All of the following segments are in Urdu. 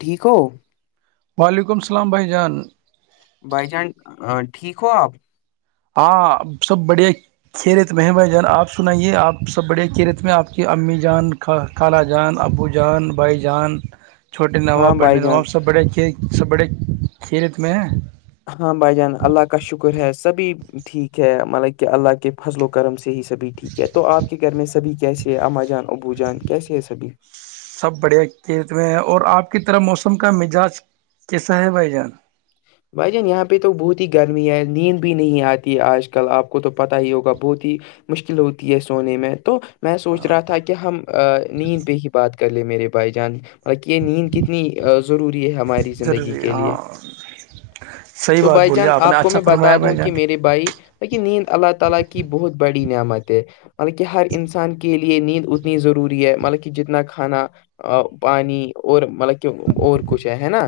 ٹھیک ہو وعلیکم السلام بھائی جان بائی چانس ٹھیک ہو آپ ہاں سب بڑھیا کیھیرت میں ہے بھائی جان آپ سنائیے آپ سب بڑے کیھییرت میں آپ کی امی جان خ کالا جان ابو جان بھائی جان چھوٹے نواب ہاں بڑے بھائی جان نواب سب بڑے کھی سب بڑے کھیرت میں ہیں ہاں بھائی جان اللہ کا شکر ہے سبھی ٹھیک ہے مطلب کہ اللہ کے فضل و کرم سے ہی سبھی ٹھیک ہے کیا تو آپ کے گھر میں سبھی کیسے ہے اما جان ابو جان کیسے ہے سبھی سب بڑھیا کیت میں ہیں اور آپ کی طرح موسم کا مزاج کیسا ہے بھائی جان بھائی جان یہاں پہ تو بہت ہی گرمی ہے نیند بھی نہیں آتی ہے آج کل آپ کو تو پتا ہی ہوگا بہت ہی مشکل ہوتی ہے سونے میں تو میں سوچ رہا تھا کہ ہم نیند پہ ہی بات کر لے میرے بھائی جان ب کہ یہ نیند کتنی ضروری ہے ہماری زندگی ضروری کے ہاں لیے صحیح تو بات بھائی بولیے جان نے آپ کو اچھا میں فرمایا بتا دوں بھائی جان کہ میرے بھائی [unintelligible] ے نیند اتنی ضروری ہے مطلب کہ جتنا کھانا پانی اور مطلب کہ اور کچھ ہے ہے نا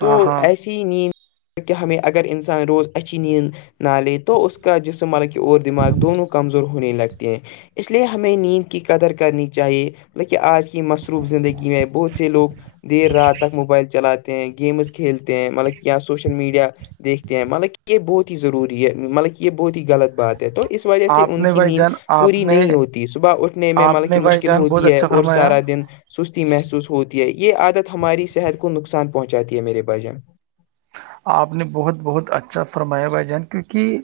تو ہاں ہاں ایسی اچھی نیند کے ہم اگر انسان روز اچھی نیند نہ لے تو اس کا جسما کہ اور دماغ دونوں کمزور ہونے لگتے ہیں اس لیے ہمیں نیند کی قدر کرنی چاہیے لیکہ آج کی مصروف زندگی میں بہت سے لوگ دیر رات تک موبائل چلاتے ہیں گیمز کھیلتے ہیں مطلب کیا سوشل میڈیا دیکھتے ہیں مطلب کہ یہ بہت ہی ضروری ہے مطلب کہ یہ بہت ہی غلط بات ہے تو اس وجہ سے آپ ان نے کی بھائی نیند جان آپ پوری نے نہیں ہوتی صبح اٹھنے میں آپ مطلب نے کہ بھائی مشکل جان بہت ہوتی ہے اچھا اور فرمایا سارا دن سستی محسوس ہوتی ہے یہ عادت ہماری صحت کو نقصان پہنچاتی ہے میرے بھجن آپ نے بہت بہت اچھا فرمایا بھائی جان کیونکہ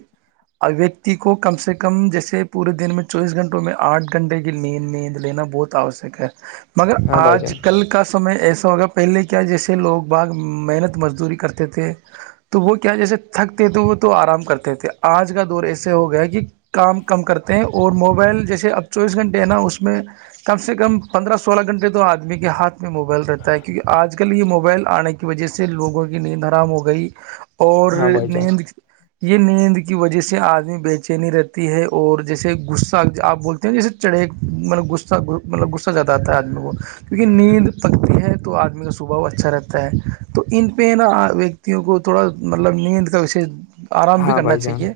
ابویکتی کو کم سے کم جیسے پورے دن میں چوبیس گھنٹوں میں آٹھ گھنٹے کی نیند میند لینا بہت تا ہو سک ہے مگر ہاں بھائی آج جان کل کا سمے ایسا ہوگا پہلے کیا جیسے لوگ باغ محنت مزدوری کرتے توتے تو وہ کیا جیسے تھکتے تھے وہ تو آرام کرتے تھے آج کا دور ایسے ہو گیا ہے کہ کام کم کرتے ہیں اور موبائل جیسے اب چوبیس گھنٹے ہیں نا اس میں کم سے کم پندرہ سولہ گھنٹے تو آدمی کے ہاتھ میں موبائل رہتا ہے کیونکہ آج کل یہ موبائل آنے کی وجہ سے لوگوں کی نیند حرام ہو گئی اور ہاں بھائی جان نیند یہ نیند کی وجہ سے آدمی بےچینی رہتی ہے اور جیسے غصہ آپ بول جیسے چڑےبغہ مطلب غصہ زیادہ آتا ہے آدمی کو کیونکہ نیند پکتی ہے تو آدمی کا سوباؤ اچھا رہتا ہے تو ان پہ نا وں کو تھوڑا مطلب نیند کا وش آرام بھی ہاں کرنا بھائی جان چاہیے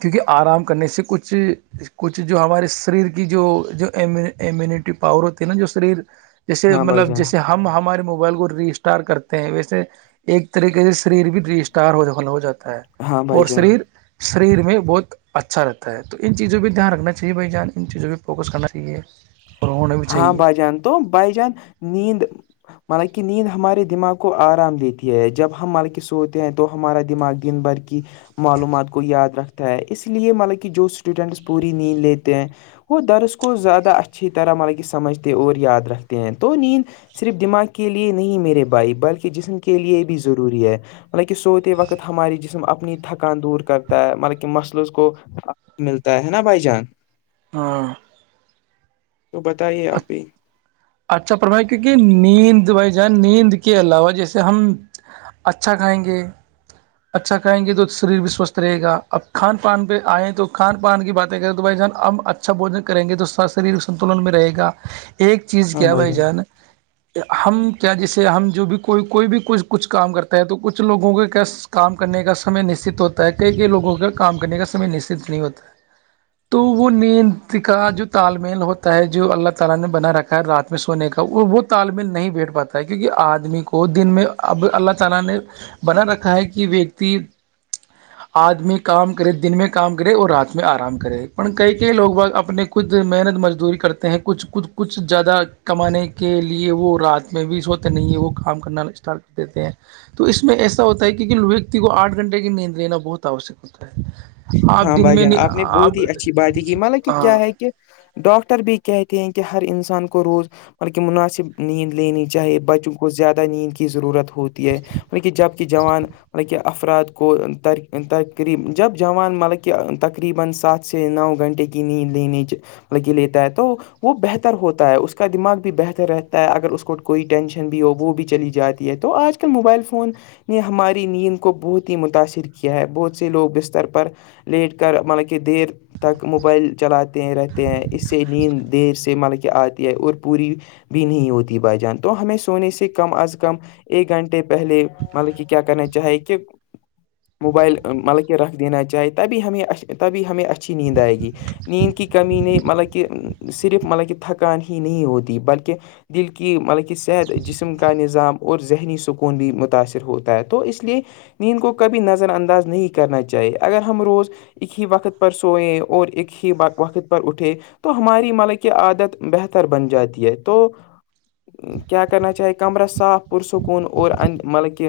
کیونکہ آرام کرنے سے کچھ کچھ جو ہمارے شریر کی جو جو امیونٹی پاور ہوتی ہے نا جو شریر جیسے ہاں بھائی مطلب جان جیسے ہمارے موبائل کو ریسٹار کرتے ہیں ویسے ایک طریقے سے شریر بھی ری اسٹار ہو دخل ہو جاتا ہے ہاں بھائی اور جان شریر شریر میں بہت اچھا رہتا ہے تو ان چیزوں پہ دھیان رکھنا چاہیے بھائی جان ان چیزوں پہ فوکس کرنا چاہیے اور ہونا بھی ہاں چاہیے بھائی جان تو بائی جان نیند مطب کی نیند ہمارے دماغ کو آرام دیتی ہے جب ہم مط کے سوتے ہیں تو ہمارا دماغ بھر کی معلومات کو یاد رکھتے ہے اس لیے مطلب کہ جو اسٹوڈنٹس پوری نیند لیتے ہیں وہ درس کو زیادہ اچھی طرح مطلب کہ سمجھتے ہیں اور یاد رکھتے ہیں تو نیند صرف دماغ کے لیے نہیں میرے بھائی بلکہ جسم کے لیے بھی ضروری ہے ملکہ سوتے وقت ہماری جسم اپنی تھکان دور کرتا ہے مطلب کہ مسلوز کو ملتا ہے نا بھائی جان ہاں تو بتائیے آپ ہی اچھا پرھائی کیونکہ نیند بھائی جان نیند کے علاوہ جیسے ہم اچھا کھائیں گے اچھا کھائیں گے تو شریر بھی سوستھ رہے گا اب کھان پان پہ آئے تو کھان پان کی باتیں کریں تو بھائی جان ہم اچھا بوجن کریں گے تو س شاریرک سنتلن میں رہے گا ایک چیز کیا بھائی جان ہم کیا جیسے ہم جو بھی کوئی کوئی بھی کوئی کچھ کام کرتا ہے تو کچھ لوگوں کے کیا کام کرنے کا سمے نشچت ہوتا ہے کئی کئی لوگوں کا کام کرنے کا سمے نشچت نہیں ہوتا ہے تو وہ نیند کا جو تال میل ہوتا ہے جو اللہ تعالی نے بنا رکھا خیر رات میں سونے کا وہ تال مل نہیں بیٹ پاتا ہے کیونکہ آدمی کو دن میں اب اللہ تعالی نے بنا رکھا ہے کہ ویکتی آدمی کام کرے دن میں کام کرے اور رات میں آرام کرے پر کئی کئی لوگ ب اپنے خچود محنت مزدوری کرتے ہیں کچھ کود کچھ کچھ زیادہ کمانے کے لیے وہ رات میں بی س وت نہیں ہے وہ کام کرنا اسٹارٹ کر دیتے ہیں تو اس میں ایسا ہوتا ہے کیکہ ویکتی کو آھ گھنٹے کی نیند لینا بہت آوشک ہوتا ہے آپ ہاں دن بھائی میں جان نہیں آپ نے بہت ہی اچھی باتیں کی مطلب کہ کیا ہاں، ہے کہ ڈاکٹر بھی کہتے ہیں کہ ہر انسان کو روز بلکہ مناسب نیند لینی چاہے بچوں کو زیادہ نیند کی ضرورت ہو ہوتی ہے مطلب کہ جبک جوان مطلب کہ افراد کو تقریب جب جوان مطلب کہ تقریبا سات سے نو گھنٹے کی نیند لینے مطلب کہ لیتا ہے تو وہ بہتر ہوتا ہے اس کا دماغ بھی بہتر رہتا ہے اگر اس کو کوئی ٹینشن بھی ہو وہ بھی چلی جاتی ہے تو آج موبائل فون نے ہماری نیند کو بہت ہی متاثر کیا ہے بہت سے لوگ بستر پر لیٹ کر مطلکہ دیر تک موبائل چلاتے رہتے ہیں اس سے نیند دیر سے مطل کہ آتی ہے اور پ پوری بھی نہیں ہوتی بائی جان تو ہمیں سونے سے کم از کم ایک گھنٹے پہلے مطلب کہ کیا کرنا چاہی کہ موبائل مطلب کہ کے رکھ دینا چاہے تبھی ہمیں تبھی ہمیں اچھی نیند آئے گی نیند کی کمی نے مطلب کہ صرف مطلب کہ تھکان ہی نہیں ہوتی بلکہ دل کی مطلب کہ صحت جسم کا نظام اور ذہنی سکون بھی متاثر ہوتا ہے تو اس لیئے نیند کو کبھی نظر انداز نہیں کیا کرنا چاہیے اگر ہم روز ایک ہی وقت پر سوئئے اور ایک ہی وقت پر اٹھے تو ہماری ملک یہ عادت بہتر بن جاتی ہے تو کیا کرنا چاہے کمرہ صاف پ سکون ا اور ان مطلب کہ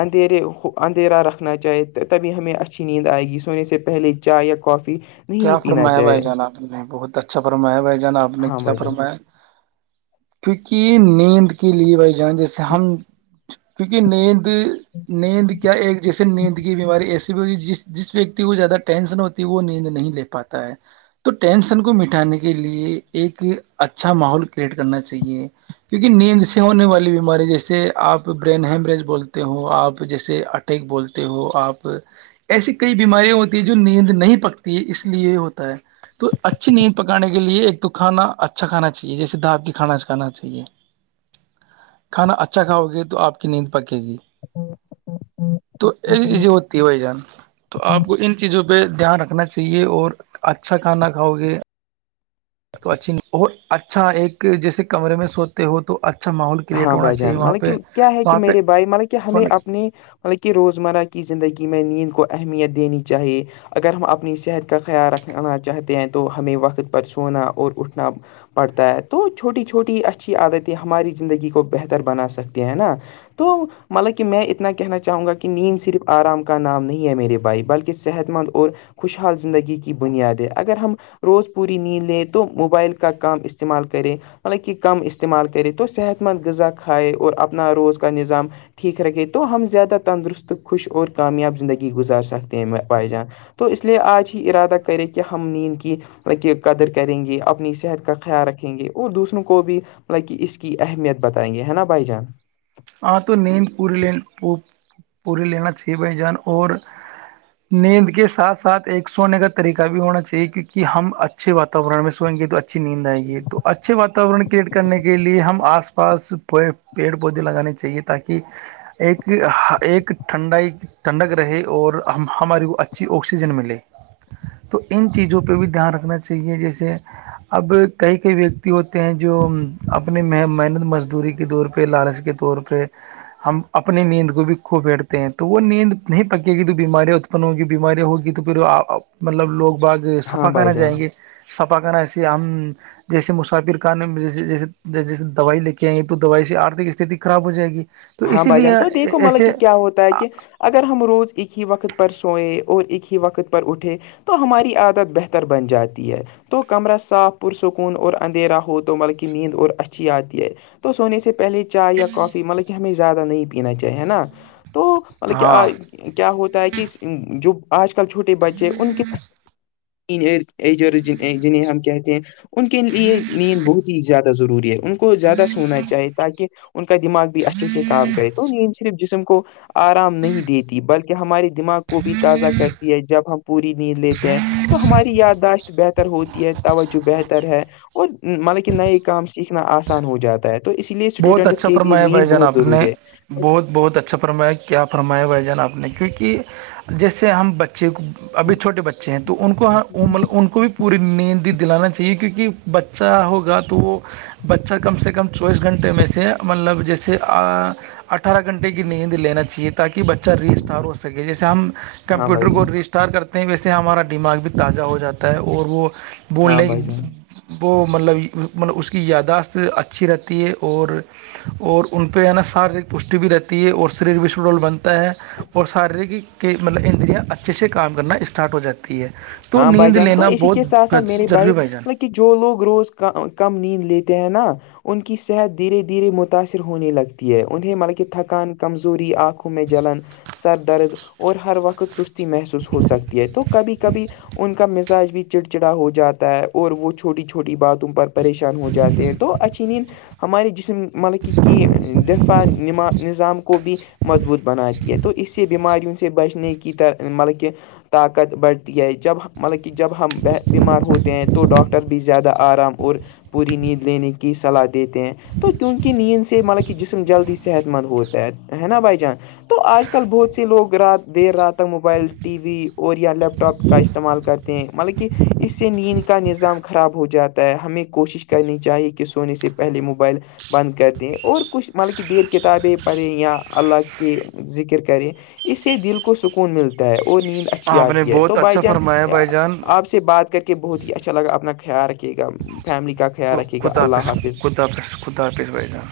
اندھیرے اندھیرا رکھنا چاہیے تبھی ہمیں اچھی نیند آئے گی سونے سے پہلے چائے یا کافی نہیں کیا پینا فرمایا بھائی چاہیے جان آپ نے بہت اچھا فمایا بھائی جان آپ نے ہاں کیا بھائی جان فرمایا کیونکہ نیند کے لیے بھائی جان جیسے ہم کیونکہ نیند نیند کیا ایک جیسے نیند کی بیماری ایسی بھی جس جس ویکتی کو زیادہ ٹینشن ہوتی ہے وہ نیند نہیں لے پاتا ہے تو ٹینشن کو مٹانے کے لیے ایک اچھا ماحول کریئٹ کرنا چاہیے کیونکہ نیند سے ہونے والی بیماری جیسے آپ برین ہیمریج بولتے ہو آپ جیسے اھ ھ بولتے ہو آپ ایسی کئی بیمارییا ہوتی ہیں جو نیند نہیں پکتی اس لیے ہوتا ہے تو اچھی نیند پکانے کے لیے ایک کھانا اچھا کھانا چاہیے جیےھاابک کھانا کھانا چاہیے کھانا اچھا کھاؤ گے تو آپ کی نیند پکے گی تو ایسی چیزیں ہوتی ہے بھائی جان تو آپ کو ان چیزوں پہ پہ دھیان رکھنا چاہیے اور اچھا کھانا کھاؤ گے تو اچھی اور اچھا ایک جیسے کمرے میں سوتے ہو تو اچھا ماحول کریٹ ہاں ہونا بھائی چاہیے جان وہاں مطلب پہ کہ کیا ہے کہ وہاں پہ میرے بھائی مطلب کہ ہمیں سونے اپنی بلکہ روزمرہ کی زندگی میں نیند کو اہمیت دینی چاہیے اگر ہم اپنی صحت کا خیال رکھنا چاہتے ہیں تو ہمیں وقت پر سونا اور اٹھنا پڑتا ہے تو چھوٹی چھوٹی اچھی عادتیں ہماری زندگی کو بہتر بنا سکتے ہیں نا تو مطلب کہ میں اتنا کہنا چاہوں گا کہ نیند صرف آرام کا نام نہیں ہے میرے بھائی بلکہ صحت مند اور خوشحال زندگی کی بنیادیں اگر ہم روز پوری نیند لے تو موبائل کا کام استعمال کرے مطلب کہ کم استعمال کرے تو صحت مند غذا کھائے اور اپنا روز کا نظام ٹھیک رکھے تو ہم زیادہ تندرست خوش اور کامیاب زندگی گزار سکتے ہیں بائی جان تو اس لیے آج ہی ارادہ کرے کہ ہم نیند کی ل کہ قدر کریں گے اپنی صحت کا خیال رکھیں گے اور دوسروں کو بھی لائ اس کی اہمیت بتائیں گے ہے نا بھائی جان ہاں تو نیند پوری لین پوری لینا چھ بائی جان اور نیند کے سات ساتھ ایک سونے کا طریقہ بھی ہونا چاہیے کیک ہم اچھے واورن میں سوئیں گے تو اچا اچھی نیند آئے گ ہے تو اچھے واورن کریئٹ کرنے کےے ہم آس پ پاس پ پیڑ پودے لگانے چاہیے تاکہ ایک ایک ٹھنڈائی ٹھنڈک رہے اور ہماری کو اچھی آکسیجن ملے تو ان چیزوں پہ بھی دھیان رکھنا چاہیے جیسے اب کئی کئی ویکتی ہوتے ہیں جو اپنے محنت مزدوری کے طور پہ لالچ کے طور پر کہ ہم اپنی نیند کو بھی کوپیٹتے ہیں تو وہ نیند نہیں پکے گی تو بیماریاں اتپن ہوگی بیماریاں ہوگی تو پھر مطلب لوگ باغ ہاں سپاکانہ بھائی جان جائیں گے سپاکانہ ایے ہم جیسے مسافر خان جی جیسے دوائی لے کے آئی تو دوائی سے آرھک استھتی خراب ہو ہو جائے گی تو ہاں اسی بھ لیے جان تو دیکھو مطلب ایسے کہ کیا ہوتا ہے کہ اگر ہم روز ایک ہی وقت پر سوئئے اور ایک ہی وقت پر اٹھے تو ہماری عادت بہتر بن جاتی ہے تو کمرہ صاف پرسکون اور اندھیرا ہو تو بلکہ نیند اور اچھی آتی ہے تو سونے سے پہلے چائے یا کافی مطلب کہ ہمیں زیادہ نہیں پینا چاہیے ہے نا تو مطلب کیا ہاں کیا ہوتا ہے کہ اس جو آج کل چھوٹے بچے ان کے ایر جنہیں ہم کہتے ہیں ان کے لیے نیند بہت ہی زیادہ ضروری ہے ان کو زیادہ سونا چاہی تاکہ ان کا دماغ بھی اچھے سے کام کرے تو صرف جسم کو آرام نہیں دیتی بلکہ ہمارے دماغ کو بھی تازہ کرتی ہے جب ہم پوری نیند لیتے ہیں تو ہماری یادداشت بہتر ہوتی ہے توجہ بہتر ہے اور مطلب کہ نئے کام سیکھنا آسان ہو جاتا ہے تو اس لیے بہت اسٹوڈنٹس اچھا کے لیے فرمایا نیند بھائی جان بہت آپ نے ضروری ہے بہت بہت اچھا فرمایا کیا فرمایا بھائی جان آپ نے کیونکہ جیسے ہم بچے کو ابھی چھوٹے بچے ہیں تو ان کوطلب ان کو بھی پوری نیندی دلانا چاہیے کیونکہ بچہ ہوگا تو وہ بچہ کم سے کم چوائس گھنٹے میں سے مطلب جیسے اٹھارہ گھنٹے کی نیند لینا چاہیے تاکہ بچہ ری اسٹار ہو سکے جیسے ہم ہاں کمپیوٹر بھائی کو جان ری اسٹار ار کرتے ہیں ویسے ہمارا دماغ بھی تازہ ہو جاتا ہے اور وہ ہاں بولنے بھائی جان وہ مطلب مطلب اس کی یاداشت اچھی رہتی ہے اور اور ان پہ ہے نا شاریک پشٹی بھی رہتی ہے اور شریر بھی سڈول بنتا ہے اور شارییریک مطلب اندریاں اچھے سے کام کرنا اسٹارٹ ہو جاتا ہے ہے تو ہاں بھائی نیند جان تو لینا اسی کے ساتھ بہت ساتھ میرے ضروری بھائی جان مطلب کہ جو لوگ روز کم نیند لیتے ہیں نا ان کی صحت دھیرے دھیرے متاثر ہونے لگتی ہے انہیں ملکی تھکان کمزوری آنکھوں جلن سر درد اور ہر وقت سستی محسوس ہو سکتی ہے تو کبھی کبھی ان کا مزاج بھی چڑ چڑا ہو جاتا ہے اور وہ چھوٹی چھوٹی باتوں پر پریشان ہو جاتی تو اچینین ہمارے جسم ملکی کی دفاعم نظام کو بھی مضبوط بناتی ہے تو اس سے بیماریوں سے بچنے کی طر مطلب کہ طاقت بڑ یہ جب مطلب کہ جب ہم بیمار ہوتے ہیں تو ڈاکٹر بھی زیادہ آرام اور پوری نیند لینے کی صلاح دیتے ہیں تو کیونکہ نیند سے مطلب کہ جسم جلدی صحت مند ہوتا ہے ہے نا بھائی جان تو آج کل بہت سے لوگ رات دیر رات تک موبائل ٹی وی اور یا لیپٹاپ ٹاپ کا استعمال کرتے ہیں مطلب کہ اس سے نیند کا نظام خراب ہو جاتا ہے ہمیں کوشش کرنی چاہیے کہ سونے سے پہلے موبائل بند کر دیں اور کچھ مطلب کہ دیر کتابیں پڑھیں یا اللہ کی ذکر کریں اس سے دل کو سکون ملتا ہے اور نیند اچھی آپ نے آتی ہے تو بہت بائی اچھا جان فرمایا آ بھائی جان آ سے بات کر کے بہت ہی اچھا لگا اپنا خیال رکے گا فیملی کا خیال رکھے گا اللہ حافظ خدا پ خدا پس بائیان